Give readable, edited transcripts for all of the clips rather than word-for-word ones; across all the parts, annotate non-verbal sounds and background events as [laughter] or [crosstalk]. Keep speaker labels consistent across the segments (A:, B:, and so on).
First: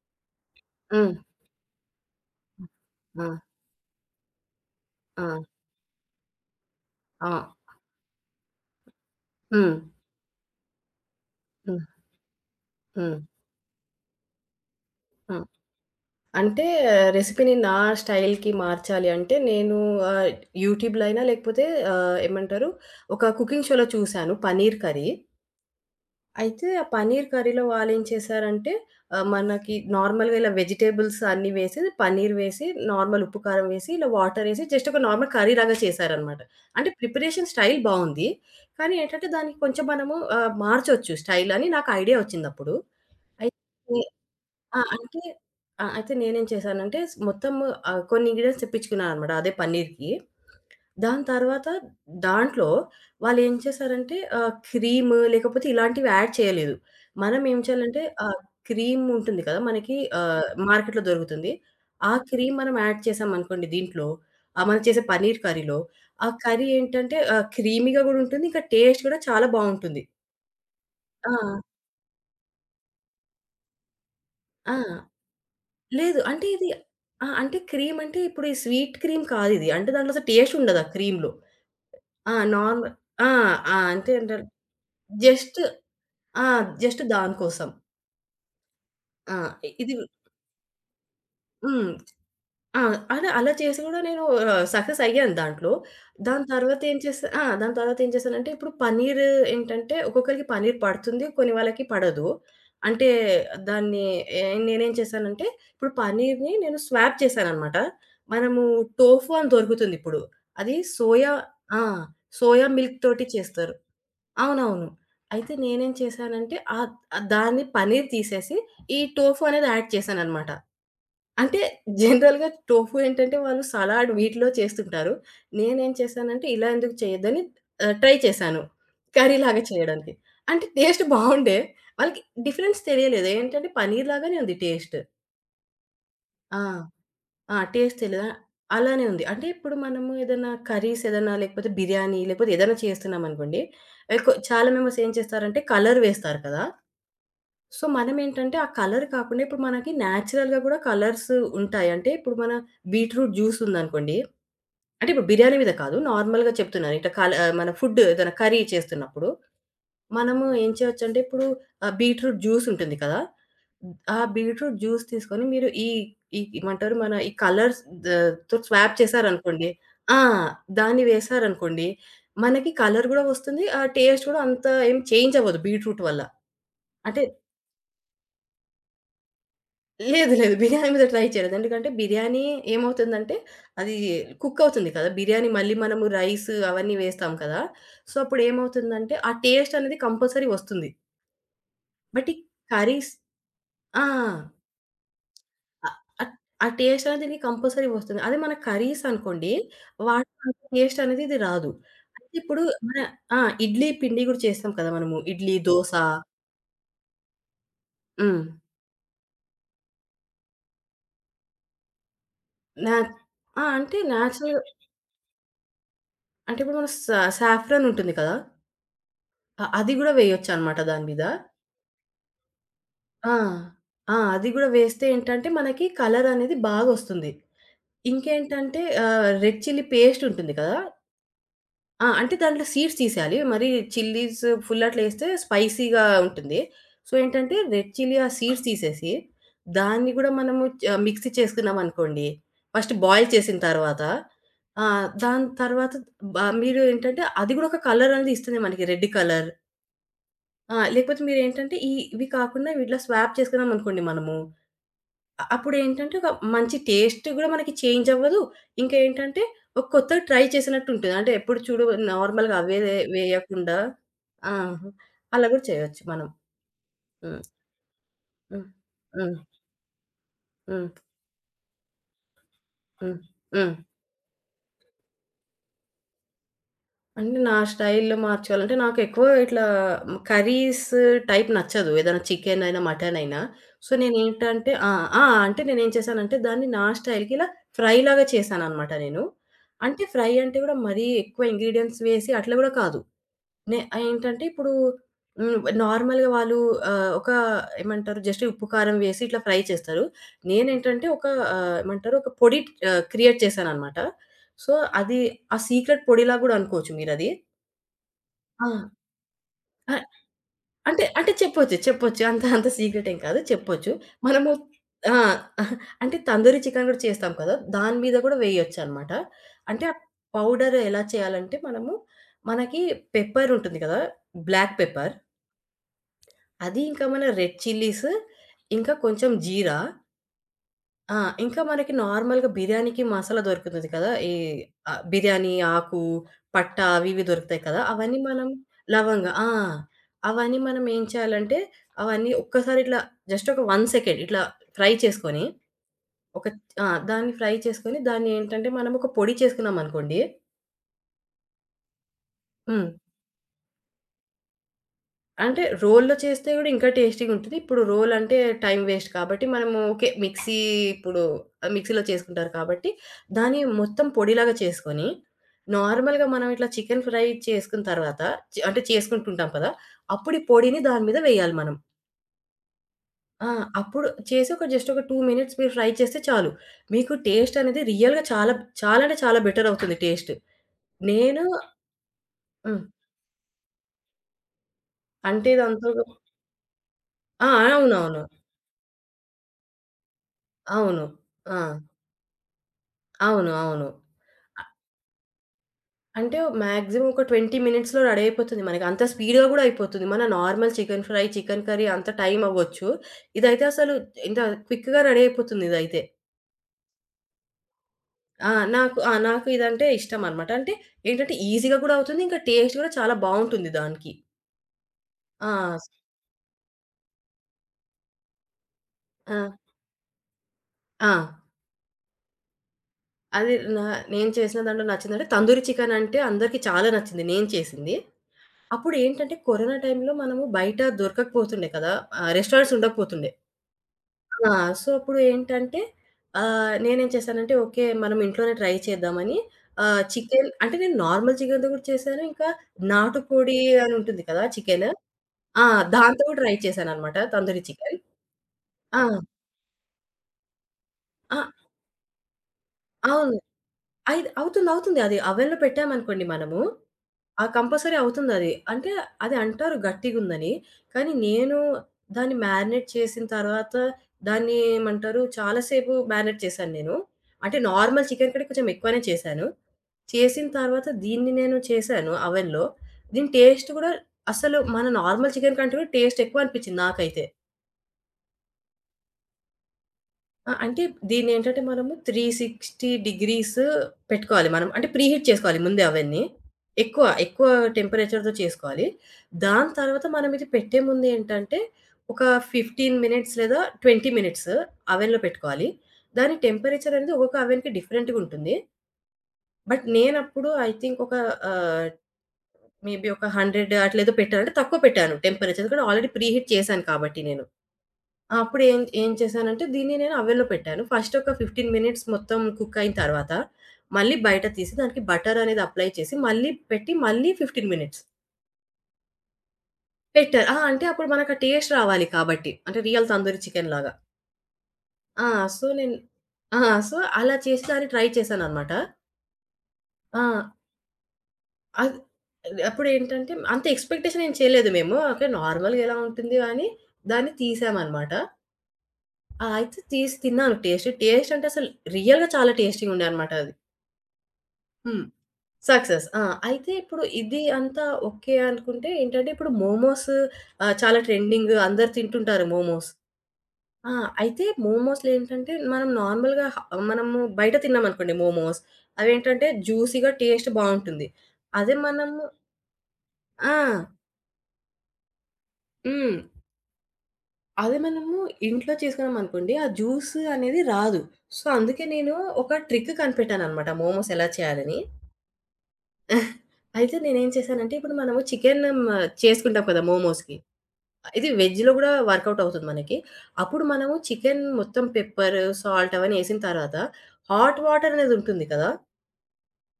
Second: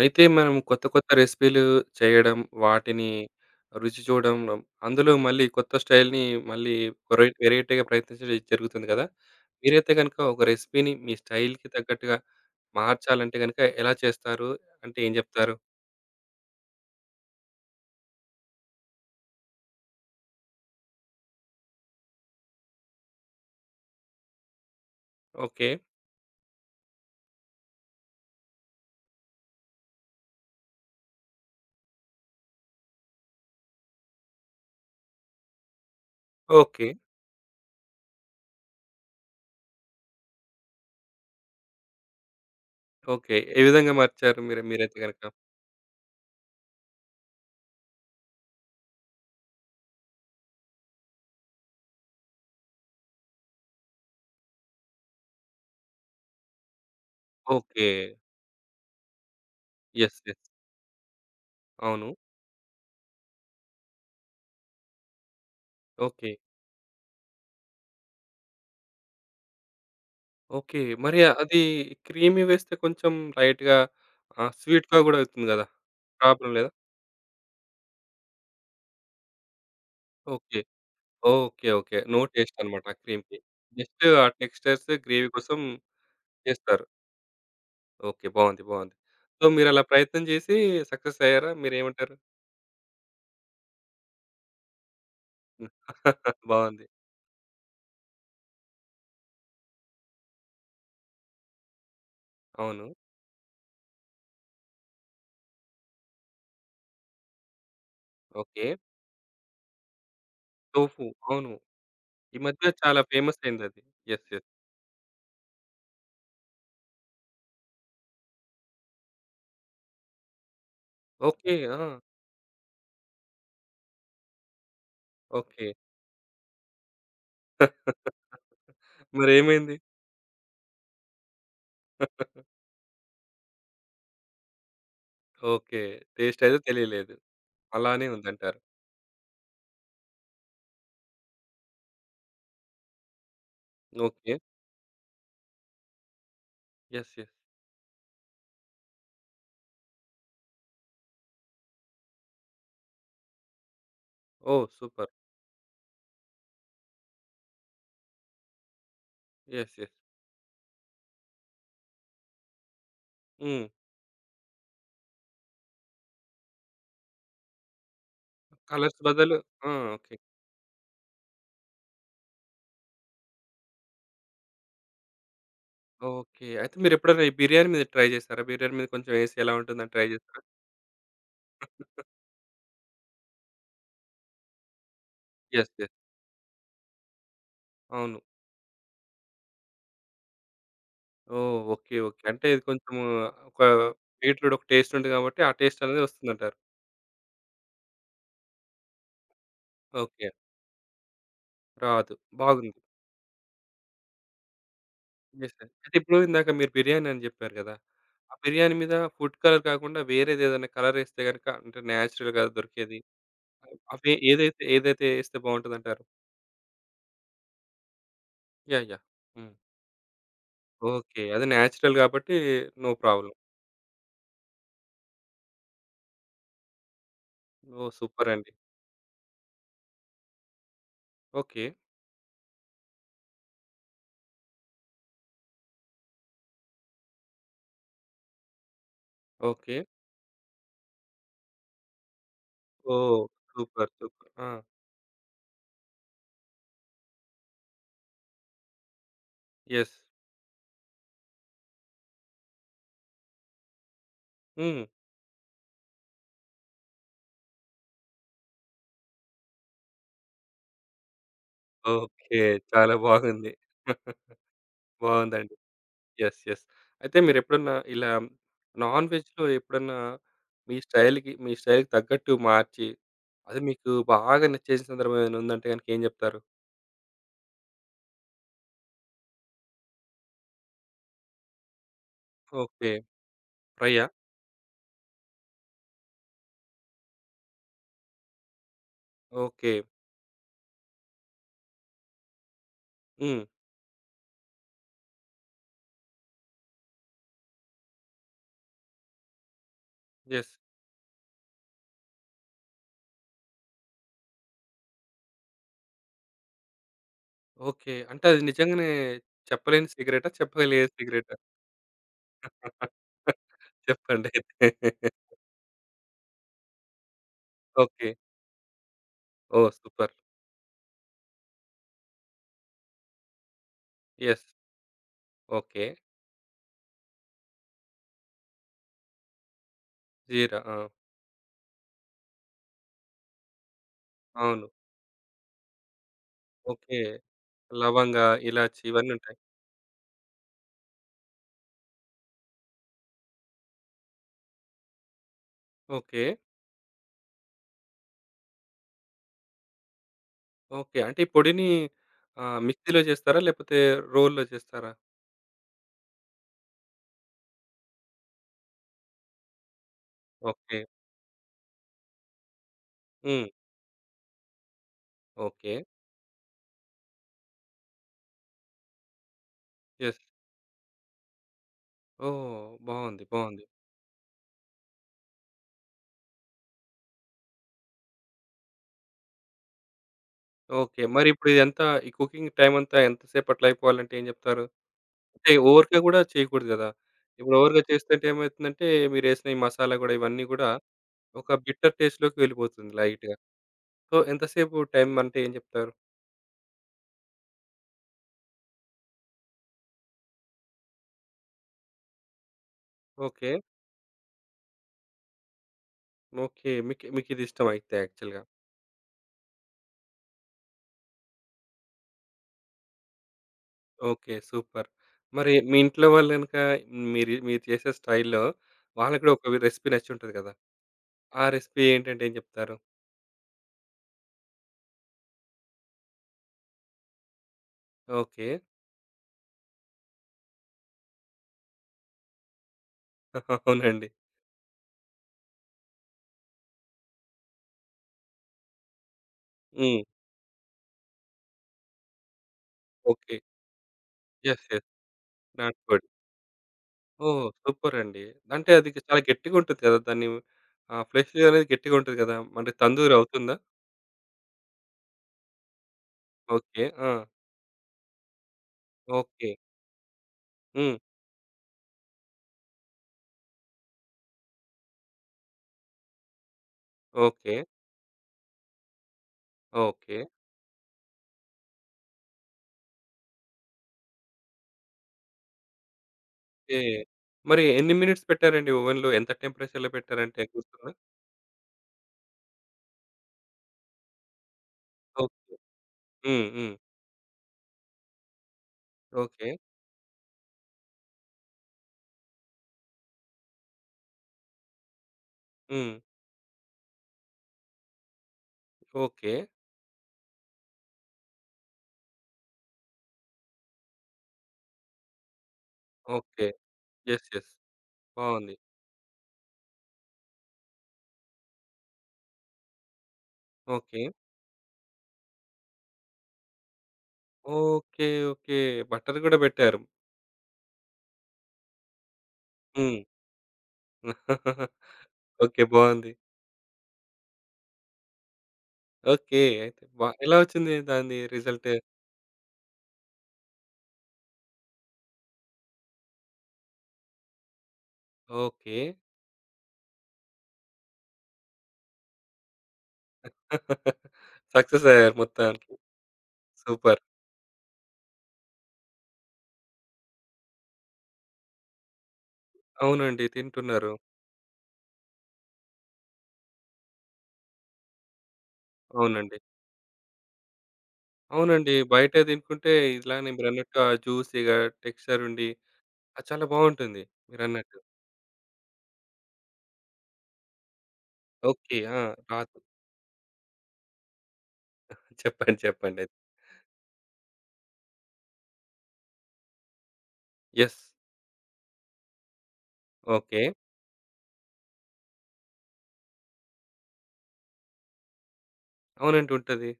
A: అయితే మనం కొత్త కొత్త
B: హ్మ్.
A: రెసిపీలు చేయడం, వాటిని
B: ఆ!
A: రుచి చూడడం, అందులో
B: ఆ!
A: మళ్ళీ కొత్త స్టైల్‌ని మళ్ళీ వెరై
B: ఆ!
A: వెరైటీగా ప్రయత్నించడం జరుగుతుంది కదా!
B: హ్మ్.
A: మీరైతే గనుక ఒక రెసిపీని మీ స్టైల్‌కి
B: హ్మ్.
A: తగ్గట్టుగా
B: హ్మ్.
A: మార్చాలంటే గనుక ఎలా చేస్తారు? అంటే ఏం
B: హ్మ్.
A: చెప్తారు?
B: అంటే రెసిపీని నా స్టైల్‌కి మార్చాలి అంటే నేను ఆహ్, యూట్యూబ్‌లో అయినా లేకపోతే ఏమంటారు ఒక కుకింగ్ షోలో చూసాను పనీర్ కర్రీ.
A: ఓకే.
B: అయితే ఆ పనీర్ కర్రీలో వాళ్ళేం చేశారంటే మనకి నార్మల్‌గా ఇలా వెజిటబుల్స్ అన్నీ వేసి పనీర్ వేసి నార్మల్ ఉప్పు, కారం వేసి ఇలా వాటర్ ఏసి జస్ట్ ఒక నార్మల్ కర్రీ లాగా చేశారనమాట.
A: ఓకే.
B: అంటే ప్రిపరేషన్ స్టైల్ బావుంది. కానీ ఏంటంటే దానికి కొంచెం మనము మార్చొచ్చు స్టైల్ అని నాకు ఐడియా వచ్చిందప్పుడు.
A: ఓకే.
B: అయితే
A: ఏ విధంగా మార్చారు మీరు
B: ఆ!
A: మీరైతే గనుక?
B: అంటే ఆ! అయితే నేనేం చేశానంటే మొత్తము కొన్ని ఇంగ్రీడియెంట్స్ తెప్పించుకున్నాననమాట. అదే పన్నీర్‌కి. దాని తర్వాత దాంట్లో వాళ్ళేం చేశారంటే క్రీమ్ లేకపోతే ఇలాంటివి యాడ్ చేయలేదు. మనం ఏం
A: ఓకే.
B: చేయాలంటే క్రీమ్ ఉంటుంది కదా! మనకి
A: యెస్. యెస్.
B: మార్కెట్‌లో దొరుకుతుంది.
A: అవును.
B: ఆ క్రీమ్ మనం యాడ్ చేశామనుకోండి దీంట్లో, మనం చేసే పన్నీర్ కర్రీలో, ఆ
A: ఓకే.
B: కర్రీ ఏంటంటే క్రీమీగా గూడా ఉంటుంది. ఇంకా టేస్ట్ కూడా చాలా బావుంటుంది.
A: ఓకే. మరి
B: ఆ!
A: అది క్రీమీ వేస్తే కొంచెం లైట్‌గా
B: ఆ!
A: స్వీట్‌గా గూడా అవుతుంది గదా!
B: లేదు. అంటే
A: ప్రాబ్లమ్
B: ఇది
A: లేదా?
B: ఆ! అంటే క్రీమ్ అంటే ఇప్పుడు ఈ స్వీట్ క్రీమ్ కాదిది. అంటే దాంట్లో అసలు టేస్ట్
A: ఓకే.
B: ఉండదు ఆ క్రీమ్‌లో.
A: ఓకే. ఓకే. నో
B: ఆ!
A: టేస్ట్ అన్నమాట
B: నార్మల్
A: ఆ
B: ఆ!
A: క్రీమ్‌కి.
B: ఆ!
A: జస్ట్
B: అంటే
A: ఆ టెక్స్చర్స్, గ్రేవీ
B: జస్ట్
A: కోసం
B: ఆ!
A: చేస్తారు.
B: జస్ట్ దానికోసం.
A: ఓకే. బాగుంది. బాగుంది.
B: ఆ!
A: సో, మీరలా
B: ఇది
A: ప్రయత్నం చేసి సక్సెస్ అయ్యారా?
B: హ్మ్.
A: మీరేమంటారు?
B: ఆ! అలా అలా చేసి గూడా నేను సక్సెస్ అయ్యాను దాంట్లో.
A: [laughs]
B: దాని తర్వాత
A: బాగుంది.
B: ఏం చేసా ఆ! దాని తర్వాత ఏం చేశానంటే ఇప్పుడు పన్నీర్ ఏంటంటే ఒక్కొక్కరికి పన్నీర్ పడుతుంది. కొన్ని వాళ్ళకి పడదు.
A: అవును.
B: అంటే దాన్ని ఏ నేనేం చేశానంటే ఇప్పుడు పన్నీర్‌ని నేను స్వాప్ చేశాననమాట. మనము
A: ఓకే.
B: టోఫు అని దొరుకుతుందిప్పుడు. అది
A: టోఫు.
B: సోయా
A: అవును.
B: ఆ!
A: ఈ
B: సోయా
A: మధ్య
B: మిల్క్
A: చాలా
B: తోటి
A: ఫేమస్
B: చేస్తారు.
A: అయిందది. యెస్. యెస్.
B: అవునవును. అయితే నేనేం చేశానంటే ఆహ్, ఆహ్, దాన్ని పన్నీర్ తీసేసి ఈ టోఫు అనేది యాడ్ చేశాననమాట.
A: ఓకే.
B: అంటే
A: ఆ!
B: జనరల్‌గా టోఫు ఏంటంటే వాళ్ళు సలాడ్ వీటిలో చేస్తుంటారు.
A: ఓకే.
B: నేనేం చేశానంటే ఇలా ఎందుకు చేయొద్దని
A: [laughs]
B: ట్రై చేశాను. కర్రీలాగా
A: మరేమైంది?
B: చేయడానికి. అంటే టేస్ట్ బావుండే. వాళ్ళకి డిఫరెన్స్ తెలియలేదు. ఏంటంటే పన్నీర్ లాగానే ఉంది టేస్ట్.
A: ఓకే. టేస్ట్ అయితే
B: ఆ!
A: తెలియలేదు.
B: ఆ! టేస్ట్
A: అలానే
B: తెలీదా
A: ఉందంటారు.
B: అలానే ఉంది. అంటే ఇప్పుడు మనము ఏదైనా కర్రీస్ ఏదైనా లేకపోతే బిర్యానీ లేకపోతే ఏదైనా చేస్తున్నామనుకోండి,
A: ఓకే.
B: ఎక్కువ చాలా మెంబర్స్ ఏం చేస్తారంటే కలర్ వేస్తారు కదా!
A: యెస్. యెస్.
B: సో, మనమేంటంటే ఆ కలర్ కాకుండా ఇప్పుడు మనకి నేచురల్‌గా గూడా కలర్స్ ఉంటాయి. అంటే ఇప్పుడు మన బీట్రూట్ జ్యూస్ ఉందనుకోండి.
A: ఓహ్!
B: అంటే
A: సూపర్.
B: ఇప్పుడు బిర్యానీ మీద కాదు. నార్మల్‌గా చెప్తున్నాను. ఇట్లా కల మన ఫుడ్ ఏదైనా కర్రీ చేస్తున్నప్పుడు
A: యెస్. యెస్.
B: మనము ఏం చేయొచ్చంటే ఇప్పుడు బీట్రూట్ జ్యూస్ ఉంటుంది కదా!
A: హ్మ్.
B: ఆ బీట్రూట్ జ్యూస్ తీసుకొని మీరు ఈ ఈ ఏమంటారు మన ఈ కలర్స్ ద తో స్వాప్
A: కలర్స్ బదులు
B: చేశారనుకోండి
A: ఆ! ఓకే.
B: ఆ! దాన్ని వేశారనుకోండి. మనకి కలర్ గూడా వస్తుంది. ఆ టేస్ట్ గూడా అంత ఏం చేంజ్ అవ్వదు బీట్రూట్ వల్ల.
A: ఓకే. అయితే
B: అంటే
A: మీరెప్పుడైనా ఈ బిర్యానీ మీద ట్రై చేసారా? బిర్యానీ మీద కొంచెం ఏసి ఎలా ఉంటుందని ట్రై
B: లేదు.
A: చేసారా?
B: లేదు. బిర్యానీ మీద ట్రై చేయలేదు. ఎందుకంటే బిర్యానీ ఏమవుతుందంటే అది కుక్ అవుతుంది కదా! బిర్యానీ
A: యెస్.
B: మళ్ళీ
A: యెస్.
B: మనము రైస్ అవన్నీ వేస్తాం కదా! సో,
A: అవును.
B: అప్పుడేమవుతుందంటే ఆ టేస్ట్ అనేది కంపల్సరీ వస్తుంది.
A: ఓహ్! ఓకే. ఓకే.
B: బట్ ఈ
A: అంటే ఇది కొంచెము
B: కర్రీస్
A: ఒక
B: ఆ!
A: బీట్‌రూట్ ఒక టేస్ట్ ఉంటుంది కాబట్టి, ఆ టేస్ట్
B: అ
A: అనేది
B: అట్
A: వస్తుందంటారు.
B: ఆ టేస్ట్ అనేది కంపల్సరీ వస్తుంది. అదే మన కర్రీస్ అనుకోండి
A: ఓకే.
B: వాటిలో అంత టేస్ట్ అనేది ఇది రాదు.
A: రాదు.
B: అయితే ఇప్పుడు
A: బాగుంది.
B: మన ఆ! ఇడ్లీ పిండి గూడా చేస్తాం కదా! మనము
A: యెస్.
B: ఇడ్లీ,
A: యెస్.
B: దోస
A: అయితే ఇప్పుడు ఇందాక మీరు బిర్యానీ అని చెప్పారు కదా! ఆ
B: హ్మ్.
A: బిర్యానీ మీద ఫుడ్ కలర్ కాకుండా వేరేదేదైనా కలర్ ఏస్తే గనుక అంటే నేచురల్‌గా
B: నా
A: దొరికేది.
B: ఆ! అంటే
A: అవి
B: నేచురల్
A: ఏదైతే ఏదైతే ఏస్తే బావుంటదంటారు?
B: అంటే ఇప్పుడు మన సాఫ్రాన్ ఉంటుంది కదా!
A: యాహ్! యాహ్! హ్మ్.
B: అది గూడా వేయొచ్చనమాట దాని
A: ఓకే.
B: మీద.
A: అది నేచురల్ కాబట్టి నో
B: ఆ!
A: ప్రాబ్లమ్.
B: ఆ! అది గూడా వేస్తే ఏంటంటే, మనకి కలరనేది బాగొస్తుంది.
A: ఓహ్! సూపర్ అండి.
B: ఇంకేంటంటే రెడ్ చిల్లీ పేస్ట్ ఉంటుంది కదా!
A: ఓకే.
B: ఆ! అంటే దాంట్లో సీడ్స్ తీసేయాలి. మరి చిల్లీస్ ఫుల్ అట్లా ఏస్తే స్పైసీగా ఉంటుంది. సో, ఏంటంటే రెడ్ చిల్లీ ఆ సీడ్స్ తీసేసి,
A: ఓకే.
B: దాన్ని గూడా మనము మిక్సీ చేసుకున్నామనుకోండి, ఫస్ట్
A: ఓహ్!
B: బాయిల్ చేసిన
A: సూపర్.
B: తర్వాత
A: సూపర్. ఆ!
B: దాని తర్వాత బ మీరు ఏంటంటే, అది గూడా ఒక కలరనేది ఇస్తుంది మనకి రెడ్ కలర్.
A: యెస్.
B: ఆ! లేకపోతే మీరేంటంటే ఈ ఇవి కాకుండా వీటిలో స్వాప్ చేసుకున్నామనుకోండి మనము.
A: హ్మ్.
B: అప్పుడేంటంటే ఒక మంచి టేస్ట్ గూడా మనకి చేంజ్ అవ్వదు. ఇంకా ఏంటంటే ఒక కొత్తది ట్రై చేసినట్టుంటది. అంటే ఎప్పుడు చూడు
A: ఓకే.
B: నార్మల్‌గా అవే
A: చాలా బాగుంది.
B: వేయకుండా
A: [laughs]
B: ఆ! అలా
A: బావుందండి.
B: గూడా చేయొచ్చు మనం.
A: యెస్. యెస్. అయితే
B: హ్మ్.
A: మీరెప్పుడన్నా ఇలా
B: హ్మ్.
A: నాన్
B: హ్మ్.
A: వెజ్‌లో ఎప్పుడన్నా మీ
B: హ్మ్.
A: స్టైల్‌కి మీ స్టైల్‌కి తగ్గట్టు మార్చి,
B: హ్మ్.
A: అది
B: హ్మ్.
A: మీకు బాగా నచ్చేసిన సందర్భం ఏమైనా ఉందంటే గనుక ఏం జెప్తారు?
B: అంటే నా స్టైల్‌లో మార్చాలంటే నాకెక్కువ ఇట్లా కర్రీస్ టైప్ నచ్చదు. ఏదైనా చికెన్ అయినా,
A: ఓకే.
B: మటన్ అయినా. సో,
A: ఫ్రైయ్యా?
B: నేనేంటంటే ఆ! ఆ! అంటే నేనేం చేశానంటే దాన్ని నా స్టైల్‌కి ఇలా ఫ్రైలాగా చేశాననమాట నేను.
A: ఓకే.
B: అంటే ఫ్రై అంటే గూడా మరీ ఎక్కువ ఇంగ్రీడియెంట్స్ వేసి అట్లా గూడా కాదు.
A: హ్మ్.
B: నే ఏంటంటే ఇప్పుడు హ్మ్. నార్మల్‌గా వాళ్ళు ఒక ఏమంటారు జస్ట్ ఉప్పు, కారం వేసి ఇట్లా ఫ్రై చేస్తారు.
A: యెస్.
B: నేనేంటంటే ఒక ఏమంటారు ఒక పొడి క్రియేట్ చేశాననమాట. సో, అది ఆ సీక్రెట్ పొడిలా గూడా అనుకోవచ్చు మీరది.
A: ఓకే. అంటే అది
B: ఆ!
A: నిజంగానే చెప్పలేని
B: అ
A: సిగరెటా? చెప్పగలిగే
B: అంటే అంటే
A: సిగరెటా?
B: చెప్పొచ్చు. చెప్పొచ్చు. అంత అంత
A: [laughs]
B: సీక్రెట్ ఏం కాదు. చెప్పొచ్చు.
A: చెప్పండి
B: మనము
A: అయితే.
B: ఆ!
A: [laughs]
B: అంటే తందూరి చికెన్ గూడా చేస్తాం కదా! దాని
A: ఓకే.
B: మీద గూడా వేయొచ్చనమాట.
A: ఓహ్!
B: అంటే ఆ
A: సూపర్.
B: పౌడర్ ఎలా చేయాలంటే మనము మనకి పెప్పర్ ఉంటుంది కదా!
A: యెస్.
B: Black pepper.
A: ఓకే.
B: అది ఇంకా మన రెడ్ చిల్లీస్, ఇంకా కొంచెం జీరా
A: జీరా. ఆ!
B: ఆ! ఇంకా మనకి నార్మల్‌గా బిర్యానీకి మసాలా దొరుకుతది కదా! ఈ
A: అవును.
B: బిర్యానీ ఆకు, పట్టా
A: ఓకే.
B: అవి ఇవి దొరుకుతాయి కదా!
A: లవంగ,
B: అవన్నీ మనం
A: ఇలాచి ఇవన్నీ
B: లవంగా
A: ఉంటాయి.
B: ఆ! అవన్నీ మనం ఏం చేయాలంటే, అవన్నీ ఒక్కసారి ఇట్లా జస్ట్ ఒక 1 సెకండ్ ఇట్లా ఫ్రై చేసుకొని,
A: ఓకే.
B: ఒక ఆ! దాన్ని ఫ్రై చేసుకొని, దాన్ని ఏంటంటే, మనం ఒక పొడి చేసుకున్నామనుకోండి
A: ఓకే. అంటే ఈ పొడిని
B: హ్మ్.
A: మిక్సీలో చేస్తారా? లేకపోతే రోల్లో చేస్తారా?
B: అంటే రోల్లో చేస్తే గూడా ఇంకా టేస్టీగుంటది. ఇప్పుడు రోల్ అంటే టైం వేస్ట్ కాబట్టి మనము ఓకే. Mixie
A: okay.
B: ఇప్పుడు మిక్సీలో చేసుకుంటారు కాబట్టి
A: హ్మ్.
B: దాన్ని మొత్తం పొడిలాగా చేసుకొని,
A: ఓకే.
B: నార్మల్‌గా మనం ఇట్లా చికెన్ ఫ్రై చేసుకున్న తర్వాత చే అంటే చేసుకుంటుంటాం కదా!
A: యెస్.
B: అప్పుడు ఈ పొడిని దాని మీద వేయాలి మనం.
A: ఓహ్! బావుంది.
B: ఆ!
A: బావుంది.
B: అప్పుడు చేసి ఒక జస్ట్ ఒక 2 మినిట్స్ మీరు ఫ్రై చేస్తే చాలు. మీకు టేస్ట్ అనేది రియల్‌గా చాలా, చాలా అంటే చాలా బెటర్ అవుతుంది టేస్ట్.
A: ఓకే.
B: నేను
A: మరిప్పుడు ఇదంతా ఈ కుకింగ్
B: హ్మ్.
A: టైమంతా ఎంతసేపట్ల అయిపోవాలంటే ఏం చెప్తారు?
B: అంటే
A: అంటే
B: దాంతో
A: ఓవర్‌గా గూడా చేయకూడదు గదా!
B: ఆ!
A: ఇప్పుడు ఓవర్‌గా
B: అవునవును.
A: చేస్తుంటే ఏమైతుందంటే మీరేసిన ఈ మసాలా గూడా ఇవన్నీ గూడా
B: అవును.
A: ఒక
B: ఆ!
A: బిట్టర్ టేస్ట్‌లోకి వెళ్ళిపోతుంది లైట్‌గా.
B: అవును. అవును.
A: సో, ఎంతసేపు టైం అంటే ఏం చెప్తారు?
B: అంటే మాక్సిమం ఒక 20 మినిట్స్‌లో రెడీ అయిపోతుంది మనకి. అంత స్పీడ్‌గా గూడా అయిపోతుంది. మన normal chicken fry, chicken curry అంత టైం అవ్వచ్చు.
A: ఓకే.
B: ఇదైతే అసలు ఇంత క్విక్‌గా రెడీ అయిపోతుంది ఇదైతే.
A: ఓకే. మీకు మీకిదిష్టమయితే యాక్చువల్‌గా.
B: ఆ! నాకు ఆ! నాకు ఇదంటే ఇష్టమనమాట. అంటే ఏంటంటే ఈజీగా గూడా అవుతుంది. ఇంకా టేస్ట్ గూడా చాలా బావుంటుంది దానికి.
A: ఓకే. సూపర్. మరి
B: ఆ!
A: మీ
B: స్
A: ఇంట్లో వాళ్ళు గనుక మీరు మీరు చేసే స్టైల్‌లో వాళ్ళకి కూడా
B: ఆ!
A: ఒక రెసిపీ నచ్చుంటది కదా!
B: ఆ!
A: ఆ రెసిపీ ఏంటంటే ఏం చెప్తారు?
B: అది నా నేను చేసిన దాంట్లో నచ్చిందంటే తందూరి చికెన్ అంటే అందరికి చాలా నచ్చింది నేను చేసింది.
A: ఓకే.
B: అప్పుడేంటంటే కరోనా టైంలో మనము బయట దొరకకపోతుండే కదా! రెస్టారెంట్స్ ఉండకపోతుండే.
A: [laughs] అవునండి.
B: ఆ! సో, అప్పుడు ఏంటంటే నేనేం చేశానంటే, ఓకే. మనం ఇంట్లోనే ట్రై చేద్దామని
A: హ్మ్.
B: చికెన్ అంటే నేను నార్మల్ చికెన్‌తో కూడా చేశాను. ఇంకా
A: ఓకే.
B: నాటుకోడి అని ఉంటుంది కదా!
A: యెస్. యెస్.
B: చికెను. ఆ!
A: నాటుకోడి.
B: దాంతో కూడా ట్రై చేశాననమాట.
A: ఓహ్!
B: తందూరి చికెన్.
A: సూపరండి. అంటే అది
B: ఆ!
A: చాలా గట్టిగుంటది కదా! దాన్ని ఫ్లెష్
B: ఆ!
A: అనేది గట్టిగుంటది కదా! అంటే తందూరి
B: అవును.
A: అవుతుందా?
B: అవుతుందవుతుంది. అది అవెన్‌లో పెట్టామనుకోండి మనము,
A: ఓకే. ఆ!
B: ఆ! కంపల్సరీ అవుతుందది. అంటే అది
A: ఓకే.
B: అంటారు గట్టిగుందని.
A: హ్మ్.
B: కానీ నేను దాన్ని మ్యారినేట్ చేసిన తర్వాత దాన్ని ఏమంటారు చాలా సేపు మ్యారినేట్ చేశాను నేను.
A: ఓకే.
B: అంటే నార్మల్ చికెన్ కంటే కొంచెం ఎక్కువనే చేశాను.
A: ఓకే.
B: చేసిన తర్వాత దీన్ని నేను చేశాను అవెన్‌లో. దీని టేస్ట్ గూడా అసలు మన నార్మల్ చికెన్ కంటే కూడా టేస్ట్ ఎక్కువ
A: ఓకే.
B: అనిపిచ్చింది నాకైతే.
A: మరి ఎన్ని మినిట్స్ పెట్టారండి ఓవెన్‌లో? ఎంత టెంపరేచర్‌లో పెట్టారంటే
B: ఆ! అంటే
A: గుర్తుందా?
B: దీన్నేంటంటే మనము 360 డిగ్రీస్ పెట్టుకోవాలి మనం. అంటే ప్రీ హీట్
A: ఓకే.
B: చేసుకోవాలి ముందే అవన్నీ.
A: హ్మ్. హ్మ్.
B: ఎక్కువ టెంపరేచర్‌తో చేసుకోవాలి.
A: ఓకే.
B: దాని తర్వాత మనం ఇది పెట్టే ముందేంటంటే ఒక 15 మినిట్స్ లేదా 20 మినిట్స్ అవెన్‌లో పెట్టుకోవాలి.
A: హ్మ్.
B: దాని టెంపరేచర్ అనేది ఒక్కొక్క అవెన్‌కి డిఫరెంట్‌గా ఉంటుంది.
A: ఓకే.
B: బట్ నేనప్పుడు ఐ థింక్ ఒక ఆహ్, మేబీ ఒక 100 అట్లేదో పెట్టాను. అంటే తక్కువ పెట్టాను టెంపరేచర్. ఎందుకంటే ఆల్రెడీ ప్రీ
A: ఓకే.
B: హీట్ చేశాను కాబట్టి
A: యెస్.
B: నేను.
A: యెస్. బావుంది.
B: అప్పుడు ఏం ఏం చేశానంటే దీన్ని నేను అవెన్‌లో పెట్టాను. ఫస్ట్ ఒక 15 మినిట్స్ మొత్తం కుక్ అయిన తర్వాత,
A: ఓకే.
B: మళ్ళీ బయట తీసి దానికి బటర్ అనేది అప్లై చేసి, మళ్ళీ పెట్టి మళ్ళీ 15 మినిట్స్
A: ఓకే. ఓకే. బటర్ గూడా బెట్టారు.
B: పెట్టారు. ఆ! అంటే అప్పుడు మనకు ఆ టేస్ట్ రావాలి కాబట్టి. అంటే
A: హ్మ్.
B: రియల్ తందూరి చికెన్ లాగా.
A: [laughs]
B: ఆ!
A: ఓకే.
B: సో, నేను
A: బావుంది.
B: ఆ! సో, అలా చేసి దాన్ని ట్రై చేశాననమాట.
A: ఓకే. అయితే
B: ఆ!
A: ఎలా వచ్చింది దాని రిజల్ట్?
B: అద్ అప్పుడేంటంటే అంత ఎక్స్‌పెక్టేషన్ ఏం చేయలేదు మేము. ఓకే. నార్మల్‌గా ఎలా ఉంటుంది అని దాన్ని తీసామనమాట.
A: ఓకే.
B: ఆ! అయితే తీసి తిన్నాను టేస్ట్. టేస్ట్ అంటే అసలు రియల్‌గా చాలా టేస్టీ‌గా ఉండే అనమాట అది.
A: [laughs] సక్సెస్
B: హ్మ్.
A: అయ్యారు మొత్తానికి.
B: సక్సెస్. ఆ! అయితే
A: సూపర్.
B: ఇప్పుడు ఇది అంతా ఓకే అనుకుంటే ఏంటంటే, ఇప్పుడు మోమోస్ చాలా ట్రెండింగ్ అందరూ తింటుంటారు మోమోస్.
A: అవునండి. తింటున్నారు.
B: ఆ! అయితే మోమోస్‌లేంటంటే, మనం నార్మల్‌గా మనము బయట తిన్నామనుకోండి మోమోస్,
A: అవునండి.
B: అవేంటంటే జ్యూసీగా టేస్ట్ బావుంటుంది.
A: అవునండి.
B: అదే
A: బయట
B: మనము
A: తినుకుంటే ఇలానే
B: ఆ!
A: మీరన్నట్టు ఆ జ్యూసీగా టెక్స్చర్ ఉండి,
B: హ్మ్.
A: అది చాలా బావుంటుంది
B: అదే
A: మీరన్నట్టు.
B: మనము ఇంట్లో చేసుకున్నామనుకోండి, ఆ జ్యూస్ అనేది రాదు. So,
A: okay.
B: అందుకే
A: ఆ!
B: నేను
A: రాదు.
B: ఒక ట్రిక్ కనిపెట్టాననమాట మోమోస్ ఎలా చేయాలని.
A: చెప్పండి. చెప్పండి.
B: అయితే నేనేం చేశానంటే, ఇప్పుడు మనము చికెన్ చేసుకుంటాం కదా మోమోస్‌కి.
A: యెస్.
B: ఇది వెజ్‌లో గూడా వర్కౌట్ అవుతుంది మనకి.
A: ఓకే.
B: అప్పుడు మనము చికెన్ మొత్తం పెప్పర్, సాల్ట్ అవన్నీ ఏసిన తర్వాత, హాట్ వాటర్ అనేది ఉంటుంది కదా!
A: అవునండి ఉంటది.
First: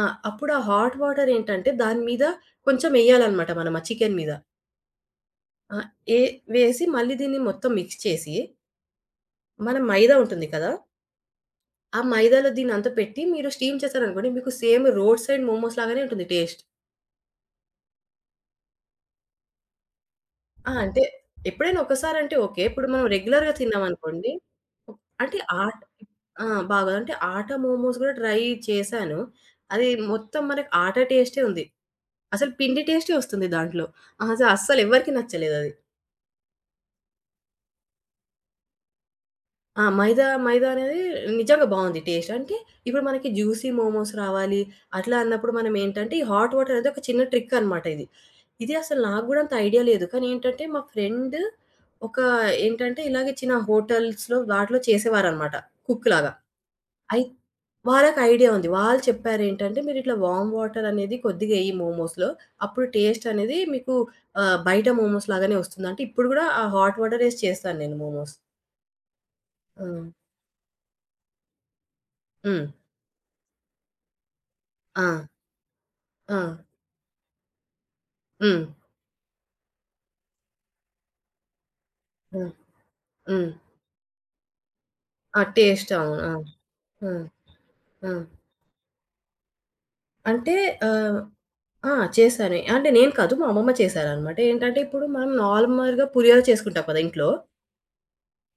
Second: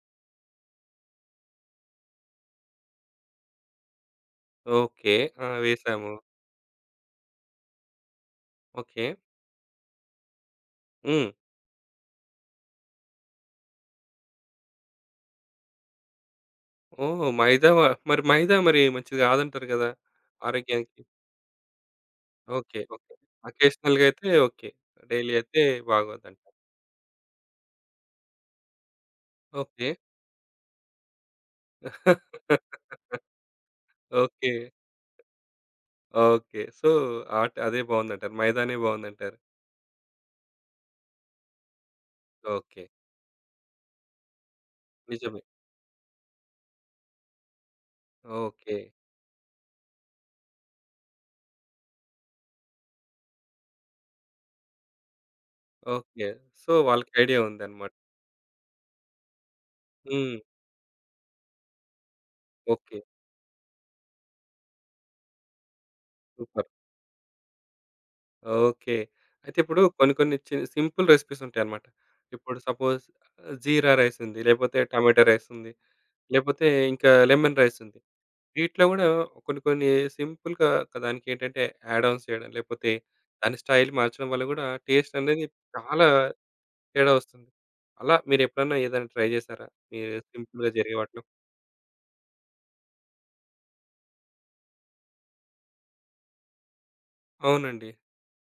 B: ఆ! అప్పుడు ఆ హాట్ వాటర్ ఏంటంటే, దాని మీద కొంచెం ఎయ్యాలనమాట మనం ఆ చికెన్ మీద.
A: ఓకే. ఆ!
B: ఆ!
A: వేసాము.
B: ఏ వేసి మళ్ళీ దీన్ని మొత్తం మిక్స్ చేసి,
A: ఓకే.
B: మన మైదా ఉంటుంది కదా!
A: హ్మ్.
B: ఆ మైదాలో దీన్నంతా పెట్టి మీరు స్టీమ్ చేశారనుకోండి, మీకు సేమ్ రోడ్ సైడ్ మోమోస్ లాగానే ఉంటుంది టేస్ట్.
A: ఓహ్! మైదా వ మరి మంచిది కాదంటారు కదా!
B: ఆ!
A: ఆరోగ్యానికి.
B: అంటే ఎప్పుడైనా ఒక్కసారంటే ఓకే.
A: ఓకే.
B: ఇప్పుడు మనం
A: ఓకే.
B: రెగ్యులర్‌గా
A: అకేషనల్‌గా అయితే
B: తిన్నామనుకోండి.
A: ఓకే. డైలీ
B: అంటే
A: అయితే
B: ఆట్
A: బాగోదంట.
B: ఆ! బాగోదు. అంటే ఆట మోమోస్ గూడా ట్రై చేశాను.
A: ఓకే.
B: అది మొత్తం మనకి ఆట టేస్టే ఉంది. అసలు
A: [laughs]
B: పిండి టేస్టే వస్తుంది దాంట్లో. అసలు
A: ఓకే.
B: అస్సలు ఎవ్వరికీ నచ్చలేదది.
A: ఓకే. సో, ఆట్ అదే బావుందంటారు. మైదానే బావుందంటారు.
B: ఆ! మైదా అనేది నిజంగా బావుంది టేస్ట్. అంటే
A: ఓకే.
B: ఇప్పుడు మనకి జ్యూసీ మోమోస్ రావాలి, అట్లా
A: నిజమే.
B: అన్నప్పుడు మనం ఏంటంటే, ఈ హాట్ వాటర్ అనేది ఒక చిన్న ట్రిక్ అనమాట ఇది. ఇది
A: ఓకే.
B: అసలు నాకు గూడా అంత ఐడియా లేదు. కానీ ఏంటంటే, మా ఫ్రెండ్ ఒక ఏంటంటే, ఇలాగే చిన్న హోటల్స్‌లో వాటిలో చేసేవారనమాట
A: ఓకే.
B: కుక్‌లాగా.
A: సో, వాళ్ళకి
B: అయి
A: ఐడియా ఉందన్నమాట.
B: వాళ్ళకి ఐడియా ఉంది. వాళ్ళు చెప్పారేంటంటే, "మీరిట్లా
A: హ్మ్.
B: వార్మ్ వాటర్ అనేది కొద్దిగా ఎయ్యి మోమోస్‌లో. అప్పుడు
A: ఓకే.
B: టేస్ట్ అనేది మీకు బయట మోమోస్ లాగానే వస్తుంది." అంటే ఇప్పుడు గూడా ఆ
A: సూపర్.
B: హాట్ వాటర్ ఏసి చేస్తాను నేను మోమోస్.
A: ఓకే. అయితే ఇప్పుడు
B: హ్మ్.
A: కొన్ని కొన్ని సింపుల్ రెసిపీస్ ఉంటాయన్నమాట. ఇప్పుడు
B: హ్మ్.
A: సపోజ్ జీరా రైస్ ఉంది. లేపోతే
B: ఆ!
A: టమాటా రైస్ ఉంది.
B: ఆ!
A: లేపోతే ఇంకా లెమన్ రైస్ ఉంది.
B: హ్మ్.
A: వీటిలో గూడా కొన్ని కొన్ని సింపుల్‌గా దానికేంటంటే యాడ్ ఆన్స్ చేయడం,
B: హ్మ్.
A: లేపోతే
B: హ్మ్.
A: దాని స్టైల్ మార్చడం వల్ల గూడా టేస్ట్
B: ఆ!
A: అనేది
B: టేస్ట్
A: చాలా
B: అవును. ఆ! ఆ!
A: తేడా వస్తుంది.
B: ఆ!
A: అలా మీరెప్పుడన్నా ఏదైనా ట్రై జేశారా? మీరు
B: అంటే
A: సింపుల్‌గా జరిగే
B: ఆహ్,
A: వాటిలో?
B: ఆ! చేశాను. అంటే నేను కాదు, మా అమ్మమ్మ చేశారనమాట. ఏంటంటే ఇప్పుడు మనం నార్మల్‌గా పులిహోర చేసుకుంటాం కదా ఇంట్లో.
A: అవునండి.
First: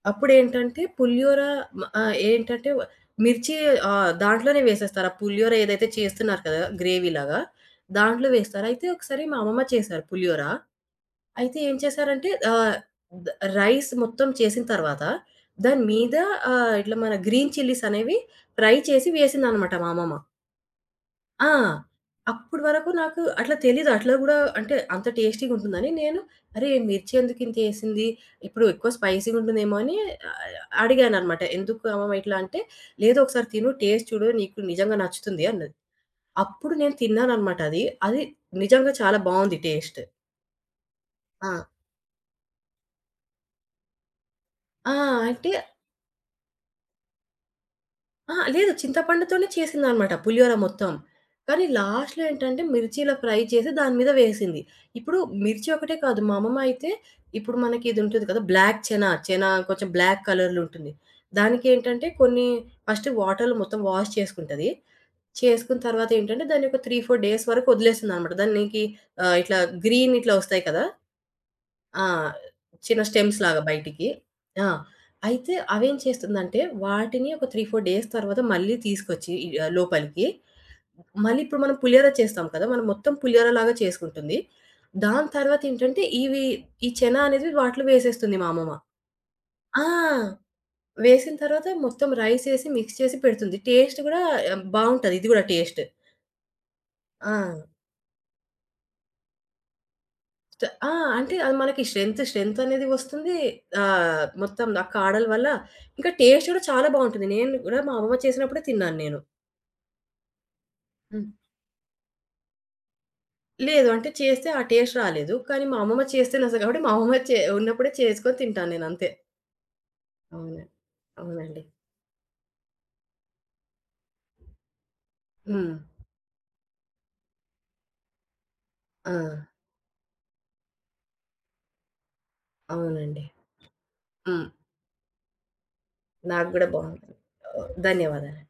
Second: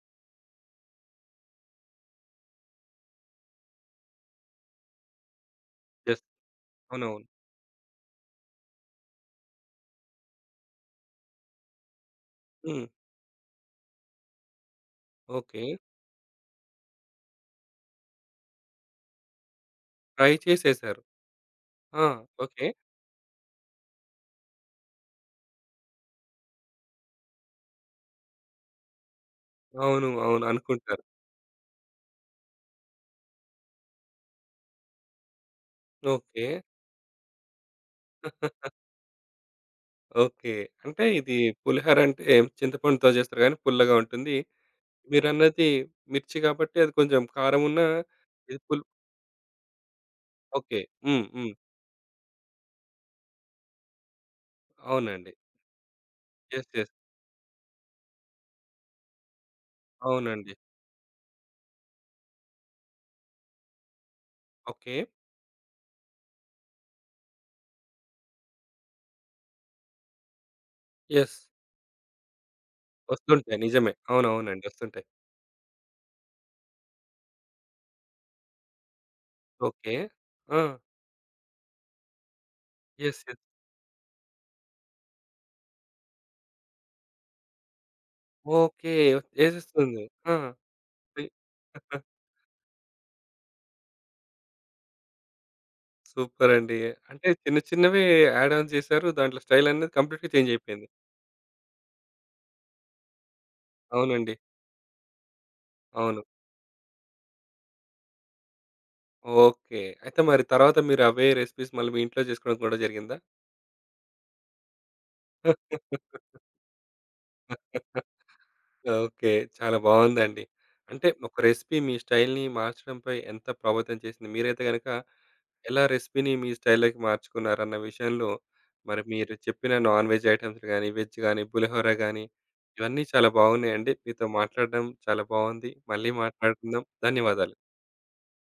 B: అప్పుడేంటంటే పులిహోర మ ఆహ్, ఏంటంటే వ- మిర్చి దాంట్లోనే వేసేస్తారు. ఆ పులిహోర ఏదైతే
A: యెస్.
B: చేస్తున్నారు కదా!
A: అవునవును.
B: గ్రేవీలాగా దాంట్లో వేస్తారు. అయితే ఒకసారి మా అమ్మమ్మ చేశారు పులిహోర. అయితే ఏం చేశారంటే
A: హ్మ్.
B: ద రైస్ మొత్తం చేసిన తర్వాత
A: ఓకే.
B: దాని మీద ఇట్లా మన గ్రీన్ చిల్లీస్ అనేవి ఫ్రై చేసి వేసిందనమాట మా అమ్మమ్మ.
A: ట్రై చేసేసారు.
B: ఆ!
A: ఆ!
B: అప్పటి
A: ఓకే.
B: వరకు నాకు అట్లా తెలీదు. అట్లా గూడా అంటే అంత టేస్టీగా ఉంటుందని నేను అరే! మిర్చి ఎందుకు ఇంతేసింది? ఇప్పుడు ఎక్కువ స్పైసీగా ఉంటుందేమో అని
A: అవును. అవును.
B: ఆహ్,
A: అనుకుంటారు.
B: అడిగాననమాట. ఎందుకు అమ్మమ్మ ఇట్లా అంటే, "లేదు ఒకసారి తిను టేస్ట్ చూడు నీకు నిజంగా నచ్చుతుంది" అన్నది.
A: ఓకే.
B: అప్పుడు నేను తిన్నాననమాట అది. అది నిజంగా చాలా బావుంది టేస్ట్.
A: ఓకే. అంటే ఇది
B: ఆ!
A: పులిహోర అంటే చింతపండుతో చేస్తారు గానీ పుల్లగా ఉంటుంది.
B: ఆ! అంటే
A: మీరన్నది మిర్చి కాబట్టి అది కొంచెం కారం ఉన్నా
B: ఆ!
A: ఇది
B: లేదు.
A: పుల్
B: చింతపండుతోనే చేసిందనమాట పులిహోర
A: ఓకే.
B: మొత్తం.
A: హ్మ్. హ్మ్.
B: కానీ లాస్ట్‌లో ఏంటంటే మిర్చిలా ఫ్రై చేసి దాని మీద వేసింది. ఇప్పుడు
A: అవునండి.
B: మిర్చి ఒకటే కాదు మా అమ్మమ్మ
A: యెస్.
B: అయితే
A: యెస్.
B: ఇప్పుడు మనకి ఇది ఉంటుంది కదా! బ్లాక్ చనా, చనా కొంచెం బ్లాక్
A: అవునండి.
B: కలర్‌లో ఉంటుంది. దానికేంటంటే కొన్ని ఫస్ట్ వాటర్‌లో మొత్తం వాష్ చేసుకుంటది.
A: ఓకే.
B: చేసుకున్న తర్వాత ఏంటంటే దాన్ని ఒక 3, 4 డేస్ వరకు వదిలేస్తుందనమాట. దానికి ఇట్లా గ్రీన్ ఇట్లా వస్తాయి కదా!
A: యెస్.
B: ఆ! చిన్న స్టెమ్స్
A: వస్తుంటాయి.
B: లాగా
A: నిజమే.
B: బయటికి.
A: అవునవునండి.
B: ఆ!
A: వస్తుంటాయి.
B: అయితే అవేం చేస్తుందంటే వాటిని ఒక 3, 4 డేస్ తర్వాత మళ్ళీ తీసుకొచ్చి ఈ
A: ఓకే.
B: లోపలికి
A: ఆ!
B: మళ్ళీ ఇప్పుడు మనం పులిహోర చేస్తాం కదా! మనం మొత్తం
A: యెస్. యెస్.
B: పులిహోర లాగా చేసుకుంటుంది. దాని తర్వాత ఏంటంటే ఇవి ఈ చెన అనేది వాటిలో వేసేస్తుంది మా అమ్మమ్మ.
A: ఓకే. యేసేస్తుంది. ఆ!
B: ఆ!
A: తి
B: వేసిన తర్వాత
A: [laughs]
B: మొత్తం రైస్ ఏసి మిక్స్ చేసి పెడుతుంది. టేస్ట్ గూడా బావుంటది ఇది గూడా టేస్ట్.
A: సూపర్ అండి. అంటే
B: ఆ!
A: చిన్న చిన్నవే యాడ్ ఆన్ చేశారు. దాంట్లో స్టైల్ అనేది కంప్లీట్‌గా చేంజ్ అయిపోయింది.
B: ఆ! అంటే అది మనకి స్ట్రెంత్ అనేది వస్తుంది.
A: అవునండి.
B: మొత్తం ఆ కాడల వల్ల ఇంకా
A: అవును.
B: టేస్ట్ కూడా చాలా బావుంటుంది. నేను కూడా మా అమ్మమ్మ చేసినప్పుడే తిన్నాను నేను.
A: ఓకే. అయితే మరి తర్వాత మీరు అవే
B: హ్మ్.
A: రెసిపీస్ మళ్ళీ మీ ఇంట్లో చేసుకోవడం కూడా జరిగిందా?
B: లేదు అంటే చేస్తే ఆ టేస్ట్ రాలేదు. కానీ మా
A: [laughs]
B: అమ్మమ్మ చేస్తే నచ్చదు కాబట్టి మా అమ్మమ్మ చే ఉన్నప్పుడే చేసుకొని తింటాను నేను అంతే.
A: ఓకే. చాలా బావుందండి.
B: అవును.
A: అంటే ఒక
B: అవునండి.
A: రెసిపీ మీ స్టైల్‌ని మార్చడంపై ఎంత ప్రభావితం చేసింది? మీరైతే గనక
B: హ్మ్.
A: ఎలా రెసిపీని మీ స్టైల్‌లోకి మార్చుకున్నారన్న విషయంలో మరి
B: ఆ!
A: మీరు చెప్పిన నాన్ వెజ్ ఐటెమ్స్ గాని, వెజ్ గాని, పులిహోర గాని ఇవన్నీ
B: అవునండి.
A: చాలా బాగున్నాయండి. మీతో
B: హ్మ్.
A: మాట్లాడడం చాలా బాగుంది. మళ్ళీ
B: నాకు కూడా
A: మాట్లాడుకుందాం.
B: బావుంది.
A: ధన్యవాదాలు.
B: ఓహ్! ధన్యవాదాలు.